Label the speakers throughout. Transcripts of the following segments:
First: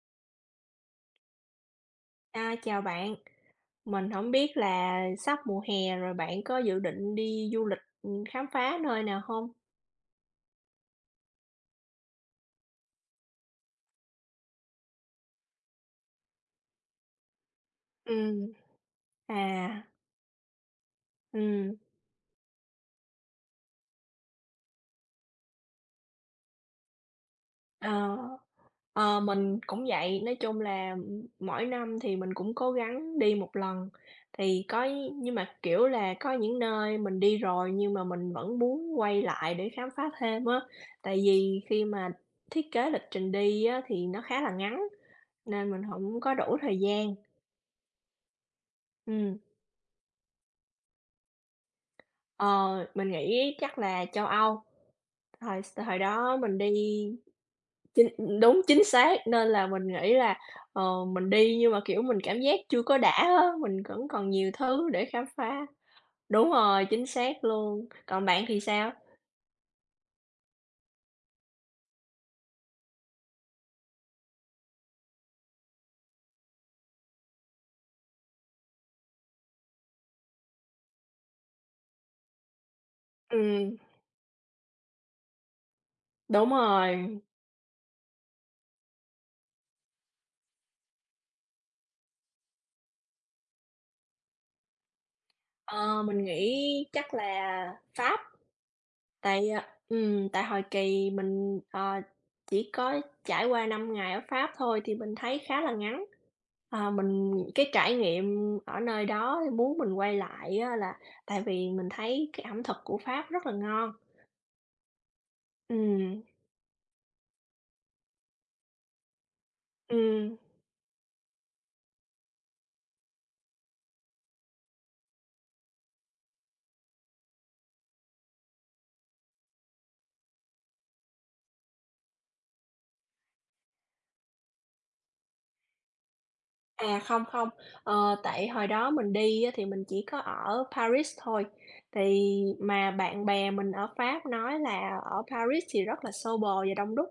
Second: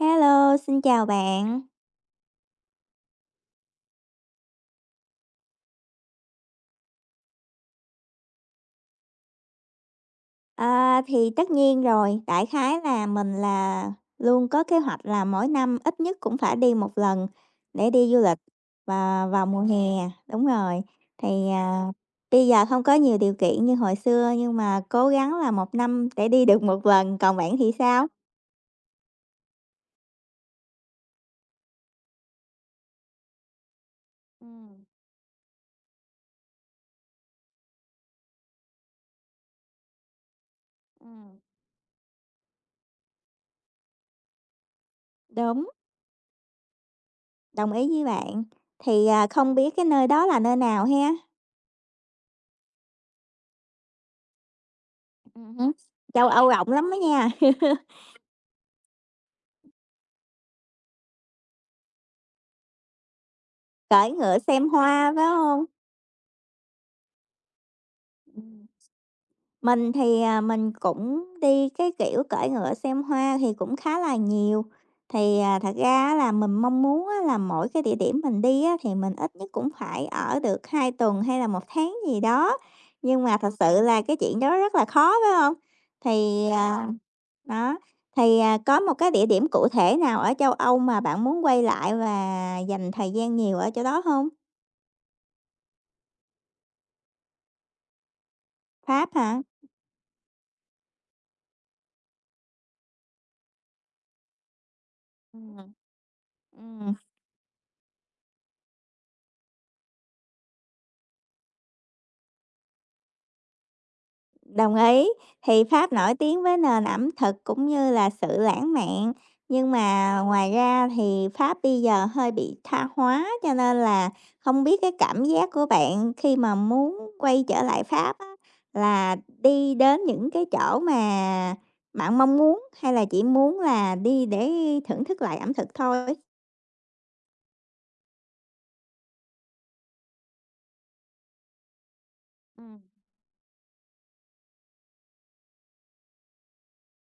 Speaker 1: Hello, xin chào bạn.
Speaker 2: À, chào bạn, mình không biết là sắp mùa hè rồi bạn có dự định đi du lịch, khám phá nơi nào không?
Speaker 1: Thì tất nhiên rồi, đại khái là mình luôn có kế hoạch là mỗi năm ít nhất cũng phải đi một lần để đi du lịch
Speaker 2: Ừm,
Speaker 1: và vào mùa
Speaker 2: à,
Speaker 1: hè, đúng rồi. Thì,
Speaker 2: ừm,
Speaker 1: à, Bây giờ không có nhiều điều kiện như hồi xưa nhưng mà cố gắng là một năm để đi được một lần, còn bạn thì sao?
Speaker 2: ờ, mình cũng vậy, nói chung là, mỗi năm thì mình cũng cố gắng đi một lần, thì
Speaker 1: Ừm,
Speaker 2: có nhưng mà, kiểu là, có những nơi mình đi rồi nhưng mà mình vẫn muốn quay lại để khám phá thêm á, tại
Speaker 1: ừm.
Speaker 2: vì khi mà thiết kế lịch trình đi á thì nó khá là ngắn
Speaker 1: Đúng,
Speaker 2: nên mình không có đủ thời gian.
Speaker 1: đồng ý với bạn.
Speaker 2: Ừm.
Speaker 1: Không biết cái nơi đó là nơi nào ha?
Speaker 2: Ờ, mình nghĩ chắc là châu Âu, thời
Speaker 1: Hứm,
Speaker 2: thời
Speaker 1: châu
Speaker 2: đó
Speaker 1: Âu
Speaker 2: mình
Speaker 1: rộng
Speaker 2: đi
Speaker 1: lắm đó nha.
Speaker 2: chính đúng, chính xác, nên là mình nghĩ là, ờ, mình đi nhưng mà, kiểu, mình cảm giác chưa có đã á, mình vẫn
Speaker 1: Cưỡi
Speaker 2: còn
Speaker 1: ngựa
Speaker 2: nhiều
Speaker 1: xem
Speaker 2: thứ để
Speaker 1: hoa, phải
Speaker 2: khám
Speaker 1: hông?
Speaker 2: phá. Đúng rồi, chính xác luôn. Còn bạn thì
Speaker 1: Ừm,
Speaker 2: sao?
Speaker 1: mình thì, mình cũng đi cái kiểu cưỡi ngựa xem hoa thì cũng khá là nhiều. Thật ra á là mình mong muốn á là mỗi cái địa điểm mình đi á thì mình ít nhất cũng phải ở được 2 tuần hay là một tháng gì đó, nhưng mà thật
Speaker 2: Ừm,
Speaker 1: sự là cái chuyện đó rất là khó, phải hông? Thì,
Speaker 2: đúng
Speaker 1: à
Speaker 2: rồi.
Speaker 1: đó, thì, à, Có một cái địa điểm cụ thể nào ở châu Âu mà bạn muốn quay lại và dành thời gian nhiều ở chỗ đó hông?
Speaker 2: Ờ, mình nghĩ chắc là Pháp,
Speaker 1: Pháp hả?
Speaker 2: tại, ờ, ừ, tại hồi kỳ mình, ờ, chỉ có trải qua 5 ngày ở Pháp thôi thì mình thấy khá là
Speaker 1: Ừm,
Speaker 2: ngắn. À,
Speaker 1: ừm.
Speaker 2: mình cái trải nghiệm ở nơi đó muốn mình quay lại á là tại vì mình thấy cái ẩm thực của Pháp rất là ngon.
Speaker 1: Đồng ý, thì Pháp nổi
Speaker 2: Ừm,
Speaker 1: tiếng với nền ẩm thực cũng như là sự lãng mạn, nhưng mà
Speaker 2: ừm.
Speaker 1: ngoài ra thì Pháp bây giờ hơi bị tha hóa, cho nên là không biết cái cảm giác của bạn khi mà muốn quay trở lại Pháp á, là đi đến những cái chỗ mà bạn mong muốn hay là chỉ muốn là đi để thưởng thức lại ẩm thực thôi?
Speaker 2: À, không, không, ờ, tại hồi đó mình đi á thì mình chỉ có ở Paris thôi, thì
Speaker 1: Ừm.
Speaker 2: mà bạn bè mình ở Pháp nói là ở Paris thì rất là xô bồ và đông đúc,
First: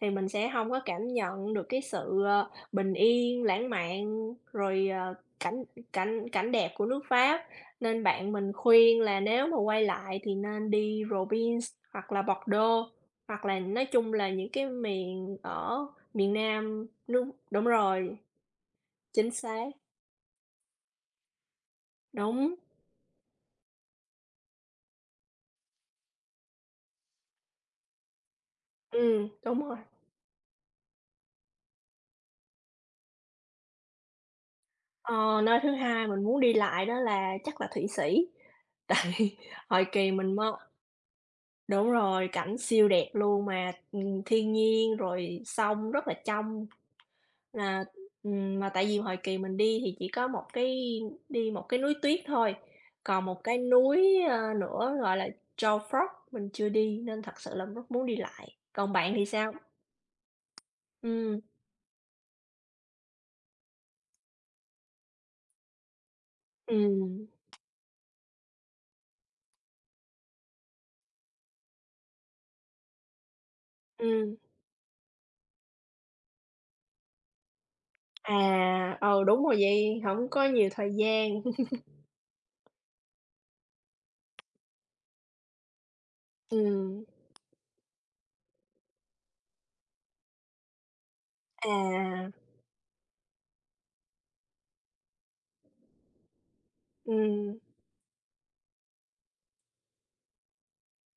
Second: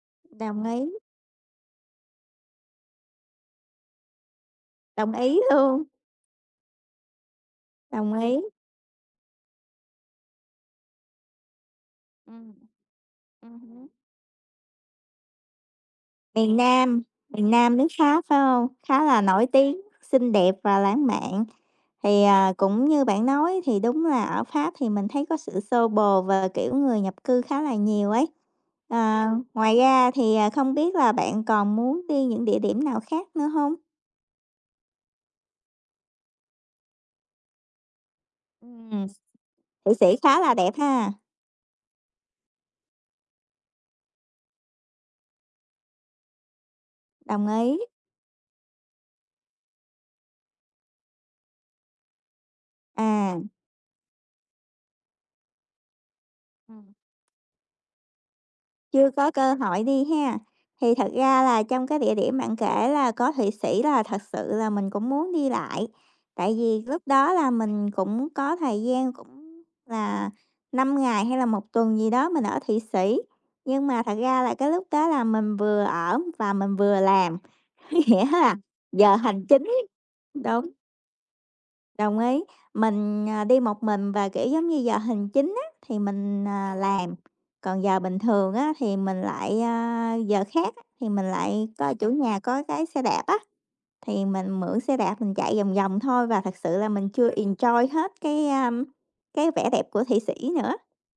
Speaker 2: thì mình sẽ
Speaker 1: Đồng
Speaker 2: không
Speaker 1: ý,
Speaker 2: có cảm nhận được cái sự, ờ, bình yên, lãng mạn, rồi,
Speaker 1: đồng
Speaker 2: ờ,
Speaker 1: ý
Speaker 2: cảnh
Speaker 1: luôn,
Speaker 2: cảnh cảnh đẹp của nước Pháp. Nên
Speaker 1: đồng
Speaker 2: bạn
Speaker 1: ý.
Speaker 2: mình khuyên là nếu mà quay lại thì nên đi Provence hoặc là
Speaker 1: Ừm,
Speaker 2: Bordeaux, hoặc là nói
Speaker 1: ừm.
Speaker 2: chung là những cái miền ở miền
Speaker 1: Miền
Speaker 2: Nam,
Speaker 1: Nam,
Speaker 2: đúng
Speaker 1: miền
Speaker 2: đúng
Speaker 1: Nam nước
Speaker 2: rồi,
Speaker 1: Pháp, phải hông? Khá là
Speaker 2: chính
Speaker 1: nổi
Speaker 2: xác.
Speaker 1: tiếng, xinh đẹp và lãng mạn.
Speaker 2: Đúng,
Speaker 1: Cũng như bạn nói thì đúng là ở Pháp thì mình thấy có sự xô bồ và, kiểu, người nhập cư khá là nhiều ấy. Ờ,
Speaker 2: đúng rồi.
Speaker 1: ngoài ra thì, không biết là bạn còn muốn đi những địa điểm nào khác nữa không.
Speaker 2: Ờ, nơi thứ hai mình muốn đi lại đó là chắc là Thụy Sĩ,
Speaker 1: Ừm,
Speaker 2: tại hồi
Speaker 1: Thụy
Speaker 2: kỳ
Speaker 1: Sĩ
Speaker 2: mình
Speaker 1: khá
Speaker 2: mới
Speaker 1: là đẹp ha,
Speaker 2: đúng rồi, cảnh siêu đẹp luôn mà, thiên nhiên rồi sông rất là trong,
Speaker 1: đồng ý.
Speaker 2: là mà tại vì hồi kỳ mình đi thì chỉ có một cái đi một cái núi tuyết thôi, còn
Speaker 1: À.
Speaker 2: một cái núi, ơ, nữa gọi là Joe Frog mình chưa đi nên thật sự là rất muốn đi lại. Còn
Speaker 1: Chưa
Speaker 2: bạn thì
Speaker 1: có
Speaker 2: sao?
Speaker 1: cơ hội đi ha. Thì thật
Speaker 2: Ừm,
Speaker 1: ra là trong cái địa điểm bạn kể là có Thụy Sĩ là thật sự là mình cũng muốn đi lại. Tại vì lúc
Speaker 2: ừm,
Speaker 1: đó là mình cũng có thời gian cũng là 5 ngày hay là một tuần gì đó mình ở Thụy Sĩ. Nhưng mà thật
Speaker 2: ừm.
Speaker 1: ra là cái lúc đó là mình vừa ở và mình vừa làm, nghĩa là
Speaker 2: À,
Speaker 1: giờ
Speaker 2: ờ đúng
Speaker 1: hành
Speaker 2: rồi
Speaker 1: chính.
Speaker 2: vậy, không có nhiều
Speaker 1: Đúng.
Speaker 2: thời gian.
Speaker 1: Đồng ý, mình, đi một mình và, kiểu, giống như, giờ hành chính á thì mình,
Speaker 2: Ừm,
Speaker 1: làm, còn giờ bình thường á thì mình lại, giờ khác á thì mình lại coi chủ
Speaker 2: à,
Speaker 1: nhà có cái xe đạp á, thì mình mượn xe đạp mình chạy vòng vòng thôi và thật sự là mình chưa
Speaker 2: ừm,
Speaker 1: enjoy hết cái, cái vẻ đẹp của Thụy Sĩ nữa.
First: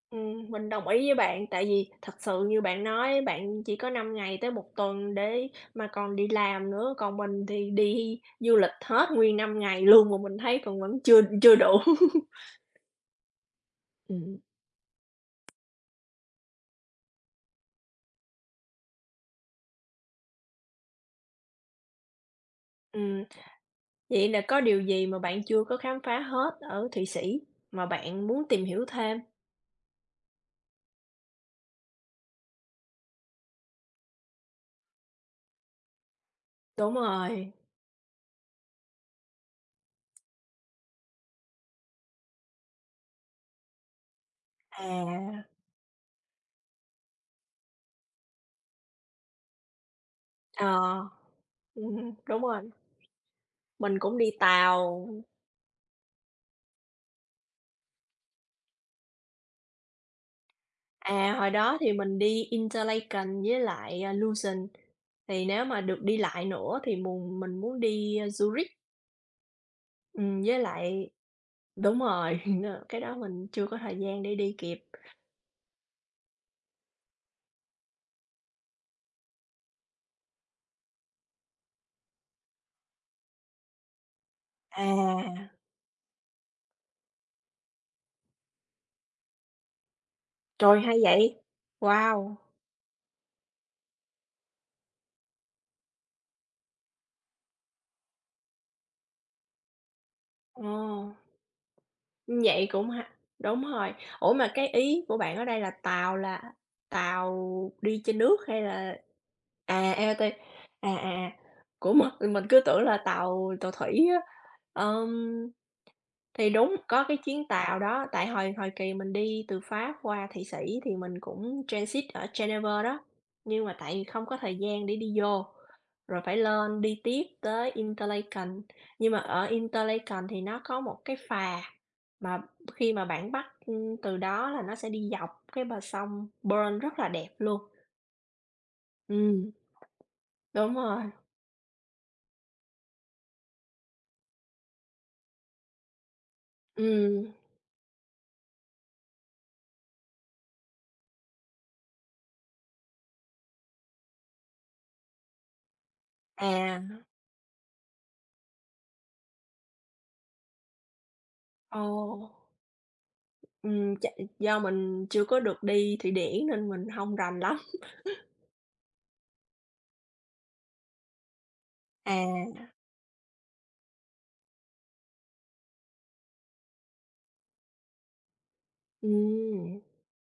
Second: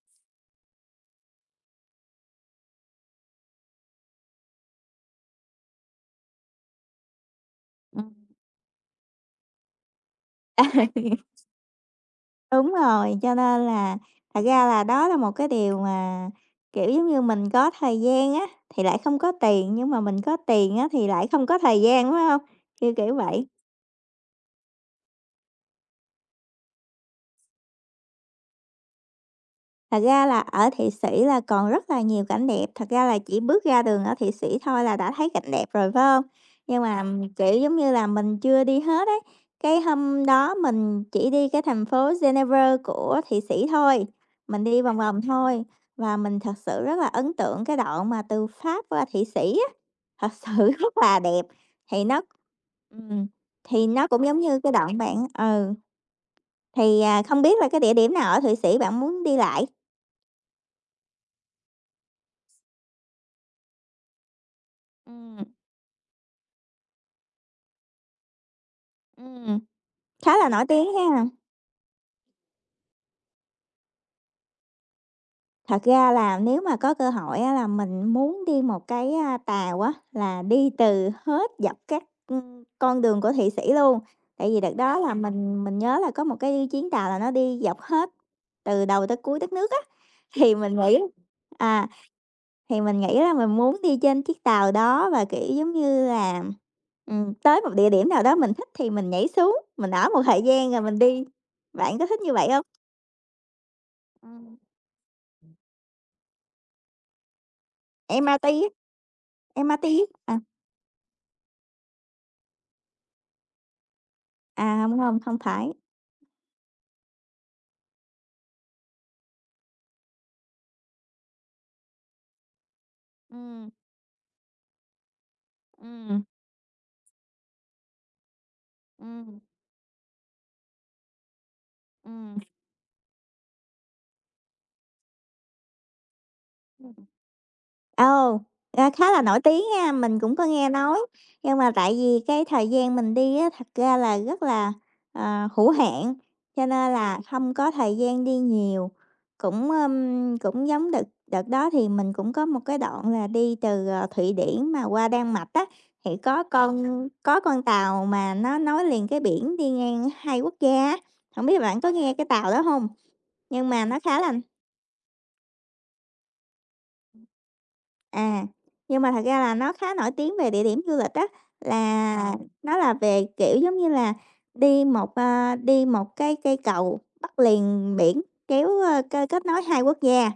Speaker 2: mình đồng ý với bạn, tại vì thật sự như bạn nói, bạn chỉ có 5 ngày tới một tuần để mà còn đi làm nữa, còn mình thì
Speaker 1: Ừm.
Speaker 2: đi du lịch hết nguyên 5 ngày luôn mà mình thấy còn vẫn chưa chưa đủ.
Speaker 1: Đúng rồi, cho nên là
Speaker 2: Ừm,
Speaker 1: thật ra là đó là một cái điều mà, kiểu, giống như mình có thời gian á, thì lại không có tiền, nhưng mà mình có tiền á, thì lại không có thời gian, phải không? Kiểu, kiểu
Speaker 2: ừm,
Speaker 1: vậy.
Speaker 2: vậy là có điều gì mà bạn chưa có khám phá hết ở Thụy Sĩ mà bạn muốn tìm hiểu thêm?
Speaker 1: Thật ra là ở Thụy Sĩ là còn rất là nhiều cảnh đẹp, thật ra là chỉ bước ra đường ở Thụy Sĩ thôi là đã thấy cảnh đẹp rồi, phải hông? Nhưng
Speaker 2: Đúng
Speaker 1: mà,
Speaker 2: rồi,
Speaker 1: kiểu, giống như là, mình chưa đi hết ấy, cái hôm đó mình chỉ đi cái thành phố Geneva của Thụy Sĩ thôi, mình đi vòng vòng
Speaker 2: à,
Speaker 1: thôi và mình thật sự rất là ấn tượng cái đoạn mà từ Pháp qua Thụy Sĩ á, thật
Speaker 2: ờ,
Speaker 1: sự rất là đẹp. Thì nó
Speaker 2: đúng rồi.
Speaker 1: ừm, thì
Speaker 2: Mình
Speaker 1: nó
Speaker 2: cũng
Speaker 1: cũng
Speaker 2: đi
Speaker 1: giống như cái đoạn
Speaker 2: tàu.
Speaker 1: bạn ừ, thì, không biết là cái địa điểm nào ở Thụy Sĩ bạn muốn đi lại?
Speaker 2: À, hồi đó thì mình đi Interlaken với lại, à, Luzern,
Speaker 1: Ừm.
Speaker 2: thì nếu mà được đi lại nữa thì mùng mình muốn đi, a, Zurich,
Speaker 1: Ừm, khá là
Speaker 2: với
Speaker 1: nổi tiếng
Speaker 2: lại
Speaker 1: ha.
Speaker 2: đúng rồi, cái đó mình chưa có thời gian để đi kịp.
Speaker 1: Thật ra là nếu mà có cơ hội á là mình muốn đi một cái, tàu á, là đi từ hết dọc các, con đường của Thụy Sĩ luôn. Tại vì đợt đó là À.
Speaker 2: À,
Speaker 1: mình nhớ là có một cái chuyến tàu là nó đi dọc hết từ đầu tới cuối đất nước á, thì mình
Speaker 2: trời, hay
Speaker 1: nghĩ
Speaker 2: vậy!
Speaker 1: à,
Speaker 2: Wow!
Speaker 1: thì mình nghĩ là mình muốn đi trên chiếc tàu đó và, kiểu, giống như là, tới một địa điểm nào đó mình thích thì mình nhảy xuống, mình ở một thời
Speaker 2: Ờ,
Speaker 1: gian rồi mình đi. Bạn có thích như vậy hông?
Speaker 2: vậy cũng ha đúng rồi. Ủa, mà
Speaker 1: Ừm,
Speaker 2: cái ý của bạn ở đây là tàu đi trên nước
Speaker 1: MRT
Speaker 2: hay
Speaker 1: á.
Speaker 2: là?
Speaker 1: Em ma tí
Speaker 2: À, LRT.
Speaker 1: à?
Speaker 2: À, à, à. Của mình cứ tưởng là tàu tàu thủy á.
Speaker 1: À, không không không
Speaker 2: Ờm,
Speaker 1: phải.
Speaker 2: thì đúng, có cái chuyến tàu đó, tại hồi hồi kỳ mình đi từ Pháp qua Thụy Sĩ thì mình cũng transit ở Geneva đó, nhưng
Speaker 1: Ừm,
Speaker 2: mà tại vì không có thời gian để đi vô, rồi
Speaker 1: ừm,
Speaker 2: phải lên đi tiếp tới Interlaken. Nhưng mà
Speaker 1: ừm,
Speaker 2: ở Interlaken thì nó có một cái phà
Speaker 1: ừm.
Speaker 2: mà khi mà bạn bắt, ưm, từ đó là nó sẽ đi dọc cái bờ sông Bourne rất là đẹp luôn.
Speaker 1: Ồ, ra khá là nổi
Speaker 2: Ừm,
Speaker 1: tiếng nha, mình cũng có nghe
Speaker 2: đúng
Speaker 1: nói.
Speaker 2: rồi.
Speaker 1: Nhưng mà tại vì cái thời gian mình đi á, thật ra là rất là, hữu hạn, cho nên là
Speaker 2: Ừm.
Speaker 1: không có thời gian đi nhiều. Cũng, cũng giống đợt đợt đó thì mình cũng có một cái đoạn là đi từ, Thụy Điển mà qua Đan Mạch á, thì có
Speaker 2: À,
Speaker 1: con có con tàu mà nó nối liền cái biển đi ngang 2 quốc gia á, hổng biết bạn có nghe cái
Speaker 2: ồ,
Speaker 1: tàu đó không? Nhưng mà nó
Speaker 2: ch
Speaker 1: khá là
Speaker 2: do mình chưa có được đi Thụy Điển nên mình không rành lắm.
Speaker 1: À, nhưng mà thật ra là nó khá nổi tiếng về địa điểm du lịch á, là Ờ.
Speaker 2: À,
Speaker 1: nó là về, kiểu, giống như là, đi một cái cây cầu bắc liền biển kéo, ơ, cơ kết nối
Speaker 2: ừm,
Speaker 1: hai quốc gia.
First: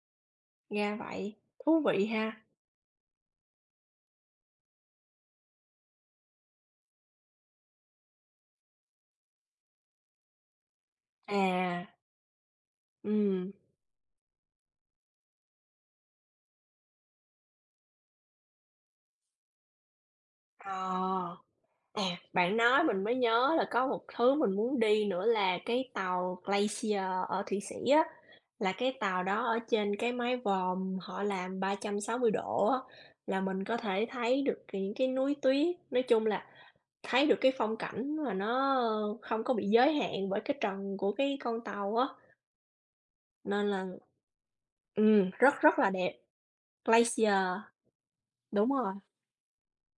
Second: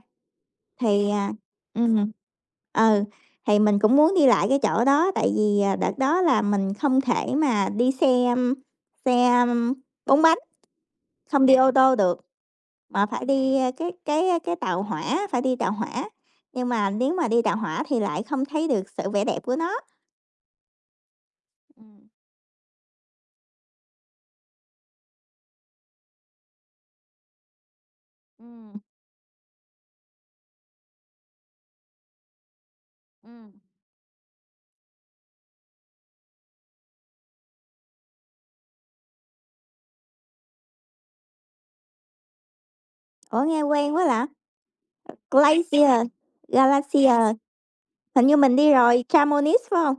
Speaker 2: ra
Speaker 1: Thì, à
Speaker 2: vậy, thú vị
Speaker 1: ừm,
Speaker 2: ha.
Speaker 1: ừ, thì mình cũng muốn đi lại cái chỗ đó, tại vì, đợt đó là mình không thể mà đi xe xe 4 bánh, không đi ô
Speaker 2: À,
Speaker 1: tô được. Mà phải
Speaker 2: ừm,
Speaker 1: đi, cái tàu hỏa, phải đi tàu hỏa, nhưng mà nếu mà đi tàu hỏa thì lại không thấy được sự vẻ đẹp của nó.
Speaker 2: ờ, à,
Speaker 1: Ừm,
Speaker 2: bạn nói mình mới nhớ là có một thứ mình muốn đi nữa là cái tàu Glacier ở Thụy Sĩ á, là
Speaker 1: ừm,
Speaker 2: cái tàu đó ở trên cái mái vòm họ làm 360° á, là
Speaker 1: ừm.
Speaker 2: mình có thể thấy được những cái núi tuyết, nói chung là thấy được cái phong cảnh mà nó không có bị giới hạn bởi cái trần của cái con tàu á,
Speaker 1: Ủa, nghe
Speaker 2: nên là
Speaker 1: quen quá lạ,
Speaker 2: rất rất là
Speaker 1: Glacier,
Speaker 2: đẹp. Glacier,
Speaker 1: Galaxia, hình như mình
Speaker 2: đúng
Speaker 1: đi
Speaker 2: rồi.
Speaker 1: rồi, Chamonix, phải không?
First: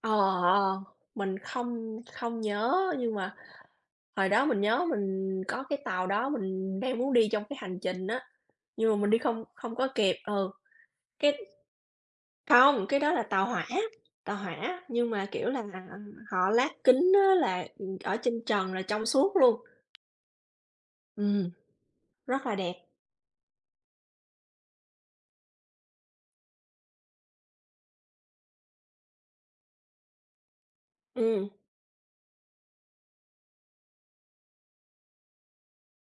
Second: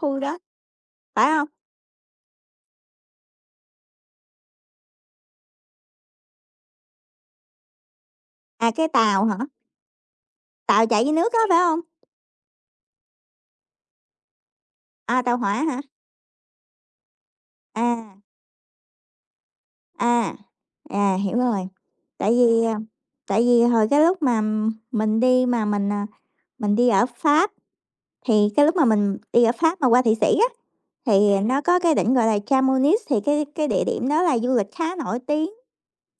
Speaker 2: Ờ,
Speaker 1: đó,
Speaker 2: ờ, ờ,
Speaker 1: phải
Speaker 2: mình
Speaker 1: không?
Speaker 2: không không nhớ nhưng mà hồi đó mình nhớ mình có cái tàu đó mình đang muốn đi trong cái hành trình á,
Speaker 1: À, cái
Speaker 2: nhưng mà mình đi
Speaker 1: tàu hả?
Speaker 2: không không có kịp. Ừ,
Speaker 1: Tàu chạy dưới
Speaker 2: cái
Speaker 1: nước đó phải không?
Speaker 2: không, cái đó là tàu hỏa, nhưng
Speaker 1: À,
Speaker 2: mà,
Speaker 1: tàu
Speaker 2: kiểu
Speaker 1: hỏa
Speaker 2: là,
Speaker 1: hả?
Speaker 2: họ lát kính á là,
Speaker 1: À,
Speaker 2: ở trên trần là trong suốt luôn.
Speaker 1: à, à, hiểu
Speaker 2: Ừm,
Speaker 1: rồi. Tại
Speaker 2: rất là
Speaker 1: vì,
Speaker 2: đẹp.
Speaker 1: tại vì hồi cái lúc mà mình đi mà mình, mình đi ở Pháp. Thì cái lúc mà mình đi ở Pháp mà qua Thụy Sĩ á, thì
Speaker 2: Ừm.
Speaker 1: nó có cái đỉnh gọi là Chamonix, thì cái địa điểm đó là du lịch khá nổi tiếng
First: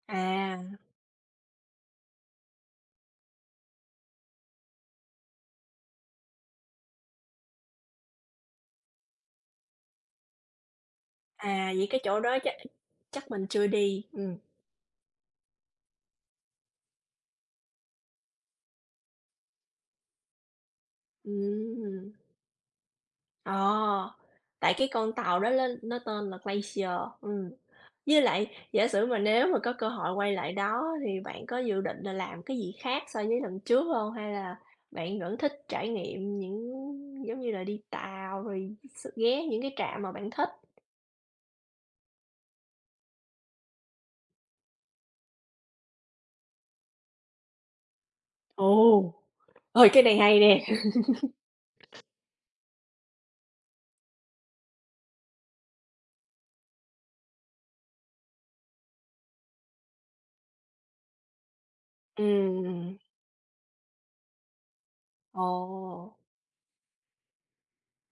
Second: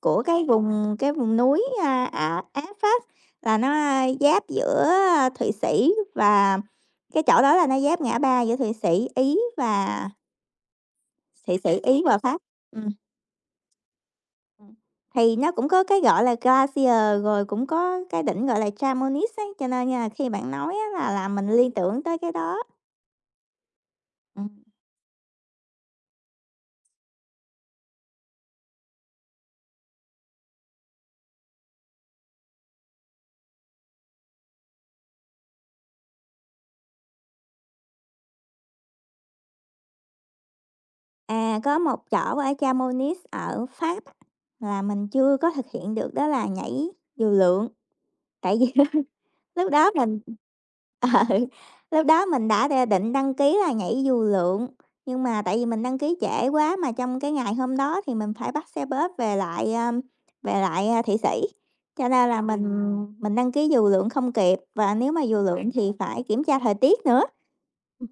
Speaker 1: của cái
Speaker 2: À,
Speaker 1: vùng cái vùng núi, a, Á Á Pháp, là nó, giáp giữa, Thụy Sĩ và cái chỗ đó là nó giáp ngã ba giữa Thụy
Speaker 2: à,
Speaker 1: Sĩ,
Speaker 2: vậy cái
Speaker 1: Ý và
Speaker 2: chỗ đó
Speaker 1: Pháp.
Speaker 2: chắc
Speaker 1: Ừm,
Speaker 2: chắc mình chưa đi, ừ,
Speaker 1: ừm. Thì nó cũng có cái gọi là glacier, rồi cũng có cái đỉnh gọi là Chamonix ấy, cho nên nha, khi bạn nói á là làm mình liên tưởng
Speaker 2: ừm,
Speaker 1: tới cái đó.
Speaker 2: ờ,
Speaker 1: Ừ.
Speaker 2: tại cái con tàu đó ló nó tên là Glacier, ừ. Với lại giả sử mà nếu mà có cơ hội quay lại đó thì bạn có dự định là làm cái gì khác so với lần trước không? Hay là bạn vẫn thích trải nghiệm những giống như là, đi tàu rồi s ghé những cái trạm mà bạn thích?
Speaker 1: À, có một chỗ ở Chamonix ở Pháp á, là mình chưa có thực hiện được đó là nhảy dù lượn, tại vì
Speaker 2: Ồ,
Speaker 1: lúc
Speaker 2: ơi,
Speaker 1: đó
Speaker 2: cái này
Speaker 1: mình
Speaker 2: hay nè!
Speaker 1: ừ, lúc đó mình đã đ định đăng ký là nhảy dù lượn, nhưng mà tại vì mình đăng ký trễ quá mà trong cái ngày hôm đó thì mình phải bắt xe bus về lại, về lại, Thụy Sĩ, cho nên là Ừ. mình
Speaker 2: Ừ,
Speaker 1: mình đăng ký dù lượn không kịp và nếu mà dù
Speaker 2: ồ,
Speaker 1: lượn thì phải kiểm tra thời tiết nữa.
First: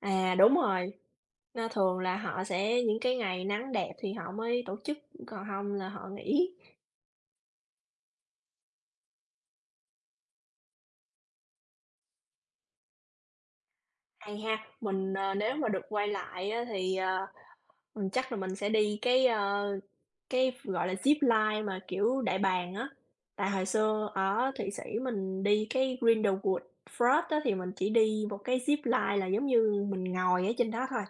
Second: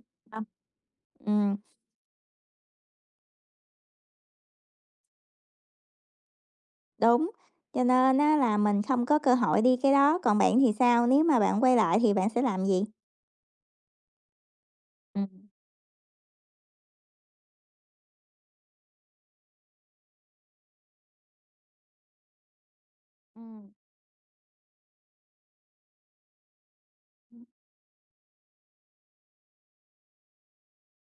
Speaker 2: à,
Speaker 1: Ừm.
Speaker 2: đúng rồi.
Speaker 1: Ừm.
Speaker 2: Nó thường là họ sẽ những cái ngày nắng đẹp thì họ mới tổ chức, còn hông là họ nghỉ.
Speaker 1: Đúng, cho nên á là mình không có cơ hội đi cái đó, còn bạn thì sao? Nếu mà bạn quay lại thì bạn sẽ làm gì?
Speaker 2: Hay ha, mình, ờ,
Speaker 1: Ừm.
Speaker 2: nếu mà được quay lại á thì, ờ, chắc là mình sẽ đi cái, ờ, cái, gọi là, zipline mà kiểu đại bàng á. Tại hồi
Speaker 1: Ừm,
Speaker 2: xưa ở Thụy Sĩ mình đi cái Grindelwald Forest á thì mình chỉ đi một cái zipline là giống như mình ngồi ở trên đó thôi,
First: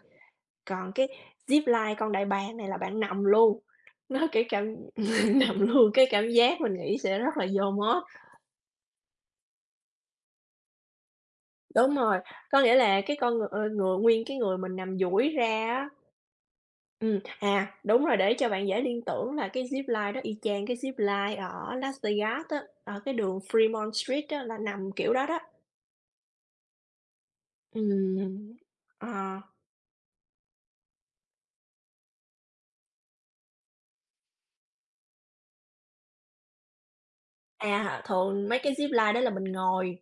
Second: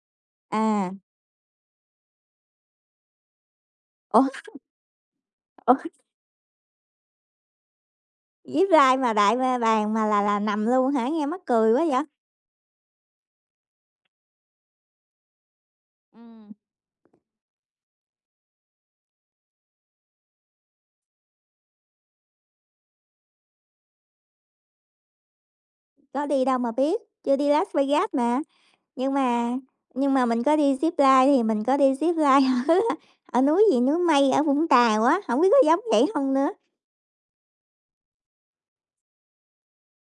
Speaker 1: À,
Speaker 2: còn cái zipline con đại bàng này là bạn nằm luôn,
Speaker 1: ủa,
Speaker 2: nó, kiểu, cảm nằm
Speaker 1: ủa,
Speaker 2: luôn, cái cảm giác mình nghĩ sẽ rất là vô mốt.
Speaker 1: zip line mà đại ma bàn mà là nằm luôn hả? Nghe mắc cười quá
Speaker 2: Đúng
Speaker 1: vậy.
Speaker 2: rồi, có nghĩa là cái con ngựa ngựa nguyên cái người mình nằm duỗi ra á.
Speaker 1: Ừm.
Speaker 2: À, đúng rồi, để cho bạn dễ liên tưởng là cái zip line đó y chang cái zip line ở Las Vegas á, ở cái đường Fremont Street á, là nằm kiểu đó đó.
Speaker 1: Có đi đâu mà biết, chưa đi Las Vegas mà,
Speaker 2: Ừm,
Speaker 1: nhưng
Speaker 2: ờ,
Speaker 1: mà nhưng mà mình có đi zip line thì mình có đi zip line ở ở núi gì, núi Mây ở Vũng Tàu á, không biết có giống vậy không nữa?
Speaker 2: à, thường mấy cái zip line đó là mình ngồi,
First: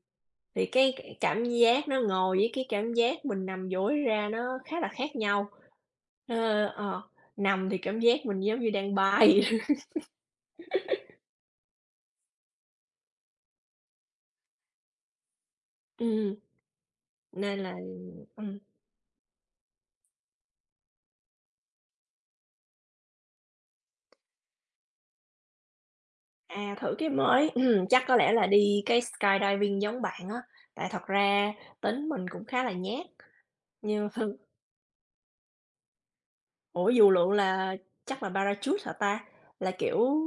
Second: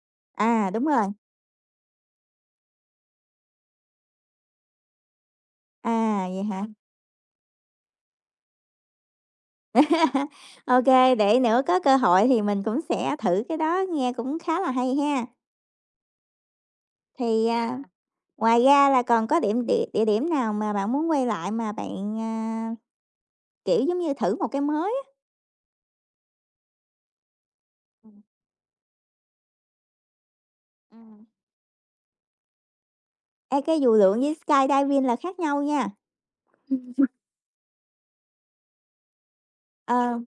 Speaker 2: thì
Speaker 1: À, đúng
Speaker 2: cái
Speaker 1: rồi,
Speaker 2: cái cảm giác nó ngồi với cái cảm giác mình nằm duỗi ra nó khá là khác nhau.
Speaker 1: à, vậy
Speaker 2: Ơ,
Speaker 1: hả?
Speaker 2: ờ, nằm thì cảm giác mình giống như đang bay.
Speaker 1: OK, để nữa có cơ hội thì mình cũng sẽ thử cái đó, nghe cũng khá là hay ha.
Speaker 2: Ừm,
Speaker 1: Thì, à,
Speaker 2: nên là
Speaker 1: À.
Speaker 2: ừm.
Speaker 1: Ngoài ra là còn có điểm địa địa điểm nào mà bạn muốn quay lại mà bạn, kiểu, giống như thử một cái mới á?
Speaker 2: À, thử cái mới, chắc có
Speaker 1: Ừm,
Speaker 2: lẽ là đi cái skydiving giống bạn á, tại thật
Speaker 1: ừm.
Speaker 2: ra tính mình cũng khá là nhát,
Speaker 1: Ê, cái dù
Speaker 2: nhưng
Speaker 1: lượn với skydiving là khác nhau nha.
Speaker 2: ủa, dù lượn là chắc là parachute hả ta? Là,
Speaker 1: Ờ,
Speaker 2: kiểu,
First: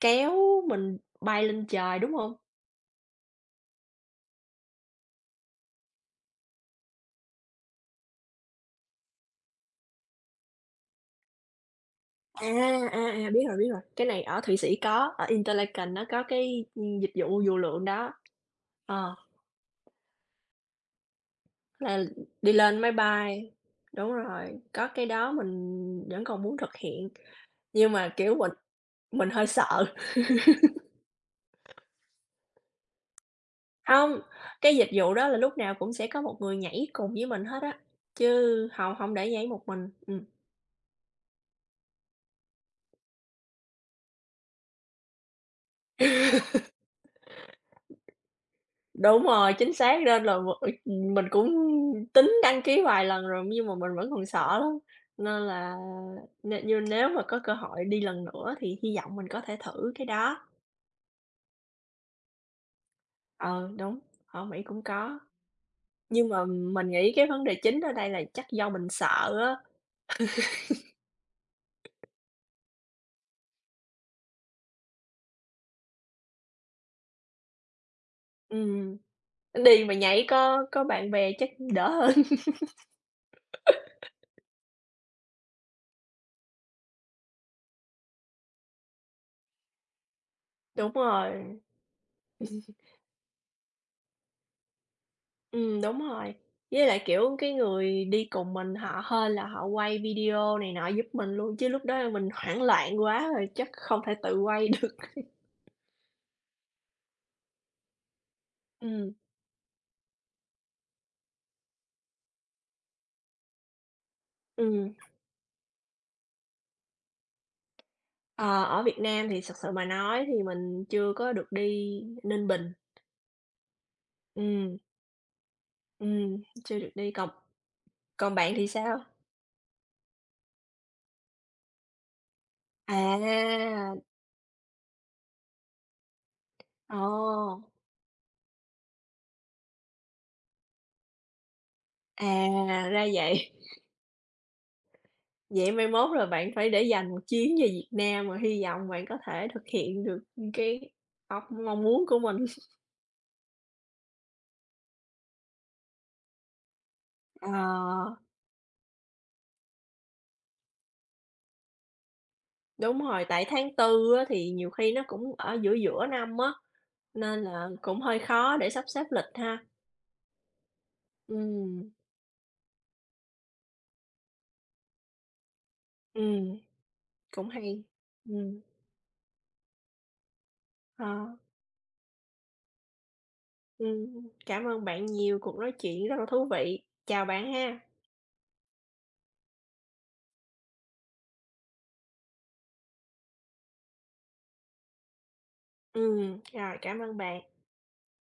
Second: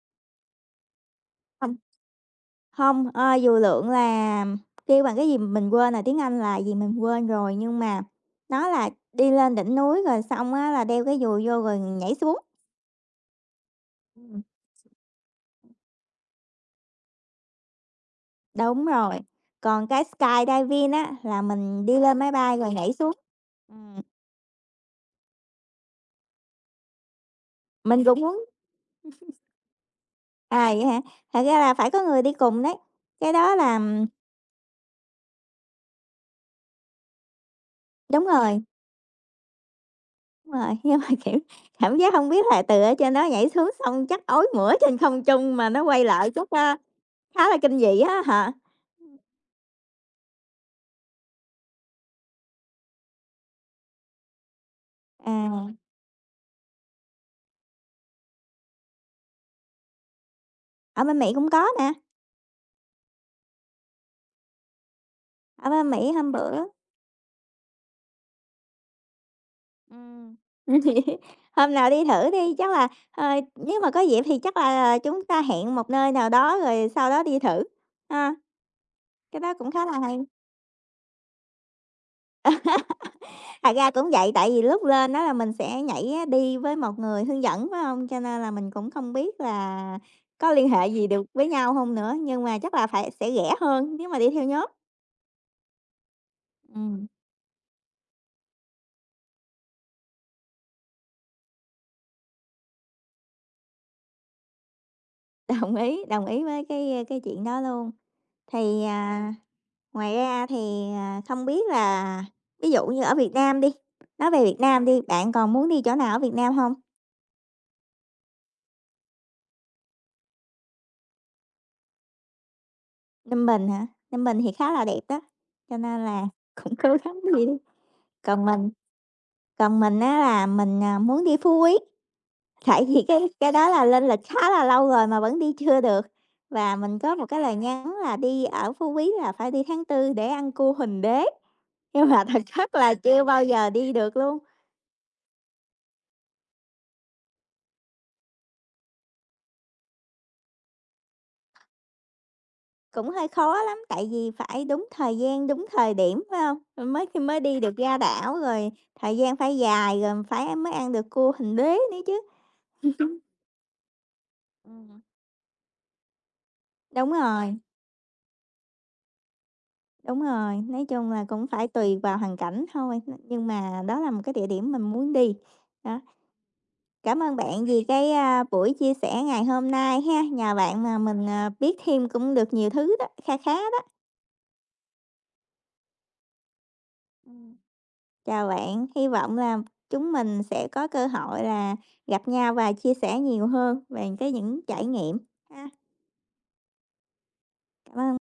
Speaker 2: kéo mình bay lên
Speaker 1: không.
Speaker 2: trời, đúng không?
Speaker 1: Hông, dù lượn là kêu bằng cái gì mình quên rồi, tiếng Anh là gì mình quên rồi, nhưng mà nó là đi lên đỉnh núi rồi xong á là đeo cái dù vô rồi nhảy xuống.
Speaker 2: À, à, à, biết rồi, cái này ở Thụy Sĩ có, ở Interlaken nó có cái, dịch vụ dù lượn đó.
Speaker 1: Đúng rồi,
Speaker 2: Ờ,
Speaker 1: còn cái skydiving á là mình đi
Speaker 2: là
Speaker 1: lên máy
Speaker 2: đi
Speaker 1: bay rồi
Speaker 2: lên
Speaker 1: nhảy
Speaker 2: máy
Speaker 1: xuống.
Speaker 2: bay
Speaker 1: Ừm,
Speaker 2: đúng rồi, có cái đó mình vẫn còn muốn thực hiện, nhưng
Speaker 1: mình
Speaker 2: mà,
Speaker 1: cũng
Speaker 2: kiểu,
Speaker 1: muốn
Speaker 2: mình hơi sợ.
Speaker 1: à, vậy hả? Thật ra là phải có người đi cùng đấy, cái đó là
Speaker 2: Không, cái dịch vụ đó là lúc nào cũng sẽ có một người nhảy cùng với mình hết á,
Speaker 1: đúng rồi,
Speaker 2: chứ hông hông để nhảy một mình.
Speaker 1: đúng rồi, nhưng mà, kiểu, cảm giác không biết là từ ở trên đó nhảy xuống xong chắc ói mửa trên không trung mà nó quay lại chút, khá là kinh dị á hả?
Speaker 2: Đúng rồi, chính xác nên là mình cũng tính đăng ký vài lần rồi nhưng mà mình vẫn còn sợ lắm, nên
Speaker 1: À,
Speaker 2: là nên như nếu mà có cơ hội đi lần nữa thì hy vọng mình có thể thử cái đó.
Speaker 1: ở bên Mỹ cũng có nè,
Speaker 2: Ờ, đúng, ở Mỹ cũng có,
Speaker 1: ở bên Mỹ
Speaker 2: nhưng
Speaker 1: hôm
Speaker 2: mà
Speaker 1: bữa.
Speaker 2: mình nghĩ cái vấn đề chính ở đây là chắc do mình sợ á.
Speaker 1: Ừm. Hôm nào đi thử đi, chắc là, nếu mà có dịp thì chắc là chúng ta hẹn một nơi nào đó rồi sau đó đi thử, ha.
Speaker 2: Ừm,
Speaker 1: Cái đó cũng
Speaker 2: đi
Speaker 1: khá
Speaker 2: mà
Speaker 1: là hay.
Speaker 2: nhảy có bạn bè chắc đỡ hơn.
Speaker 1: Thật ra cũng vậy, tại vì lúc lên á là mình sẽ nhảy á đi với một người hướng dẫn, phải không? Cho nên là mình cũng không biết là có liên hệ
Speaker 2: Đúng
Speaker 1: gì được với
Speaker 2: rồi.
Speaker 1: nhau không nữa, nhưng mà chắc là phải sẽ rẻ hơn nếu mà đi theo nhóm.
Speaker 2: Đúng rồi. Với lại,
Speaker 1: Ừm,
Speaker 2: kiểu, cái người đi cùng mình họ hơn là họ quay video này nọ giúp mình luôn, chứ lúc đó mình hoảng loạn quá rồi chắc không thể tự quay được.
Speaker 1: đồng ý với cái chuyện đó luôn. Thì,
Speaker 2: Ừm,
Speaker 1: à Ngoài ra thì, không biết là ví dụ như ở Việt Nam đi, nói về Việt Nam
Speaker 2: Ừm,
Speaker 1: đi, bạn còn muốn đi chỗ nào ở Việt Nam không?
Speaker 2: ờ, ở Việt Nam thì thật sự mà nói thì mình chưa có được đi Ninh Bình.
Speaker 1: Ninh Bình hả? Ninh Bình thì khá
Speaker 2: Ừm,
Speaker 1: là đẹp đó, cho nên là
Speaker 2: ừm,
Speaker 1: cũng
Speaker 2: chưa được
Speaker 1: cố
Speaker 2: đi,
Speaker 1: gắng
Speaker 2: còn
Speaker 1: đi. Đi.
Speaker 2: còn
Speaker 1: Còn
Speaker 2: bạn thì
Speaker 1: mình
Speaker 2: sao?
Speaker 1: còn mình á là mình, muốn đi Phú Quý, tại vì cái đó là
Speaker 2: À,
Speaker 1: lên lịch khá là lâu rồi mà vẫn đi chưa được, và mình
Speaker 2: ồ,
Speaker 1: có một cái lời nhắn là đi ở Phú Quý là phải đi tháng tư để ăn cua Huỳnh Đế, nhưng mà thật chất
Speaker 2: à,
Speaker 1: là
Speaker 2: ra
Speaker 1: chưa bao
Speaker 2: vậy.
Speaker 1: giờ đi được luôn.
Speaker 2: Vậy mai mốt là bạn phải để dành một chuyến về Việt Nam rồi hy vọng bạn có thể thực hiện được cái óc mong muốn của mình.
Speaker 1: Cũng hơi khó lắm, tại vì phải đúng thời gian, đúng thời điểm, phải không? Rồi mới khi mới đi được ra
Speaker 2: Ờ,
Speaker 1: đảo, rồi thời gian phải dài, rồi phải mới ăn được cua hình đế nữa chứ.
Speaker 2: đúng rồi, tại tháng Tư á thì nhiều khi
Speaker 1: Ừm.
Speaker 2: nó cũng ở giữa giữa năm á,
Speaker 1: Đúng
Speaker 2: nên
Speaker 1: rồi,
Speaker 2: là cũng hơi khó để sắp xếp lịch ha.
Speaker 1: đúng rồi, nói chung là cũng phải
Speaker 2: Ừm,
Speaker 1: tùy vào hoàn cảnh thôi, nhưng mà đó là một cái địa điểm mình muốn đi. Đó,
Speaker 2: ừm,
Speaker 1: cảm ơn
Speaker 2: cũng
Speaker 1: bạn
Speaker 2: hay.
Speaker 1: vì cái,
Speaker 2: Ừm,
Speaker 1: buổi chia sẻ ngày hôm nay ha, nhờ bạn mà
Speaker 2: ờ,
Speaker 1: mình, biết thêm cũng được nhiều thứ đó, kha khá đó.
Speaker 2: cảm ơn bạn nhiều, cuộc nói chuyện rất là thú vị. Chào bạn
Speaker 1: Ừm.
Speaker 2: ha.
Speaker 1: Chào bạn, hy vọng là chúng mình sẽ có cơ hội là gặp nhau và chia sẻ nhiều hơn về cái những trải nghiệm ha.
Speaker 2: Rồi, cảm ơn bạn.
Speaker 1: Cảm ơn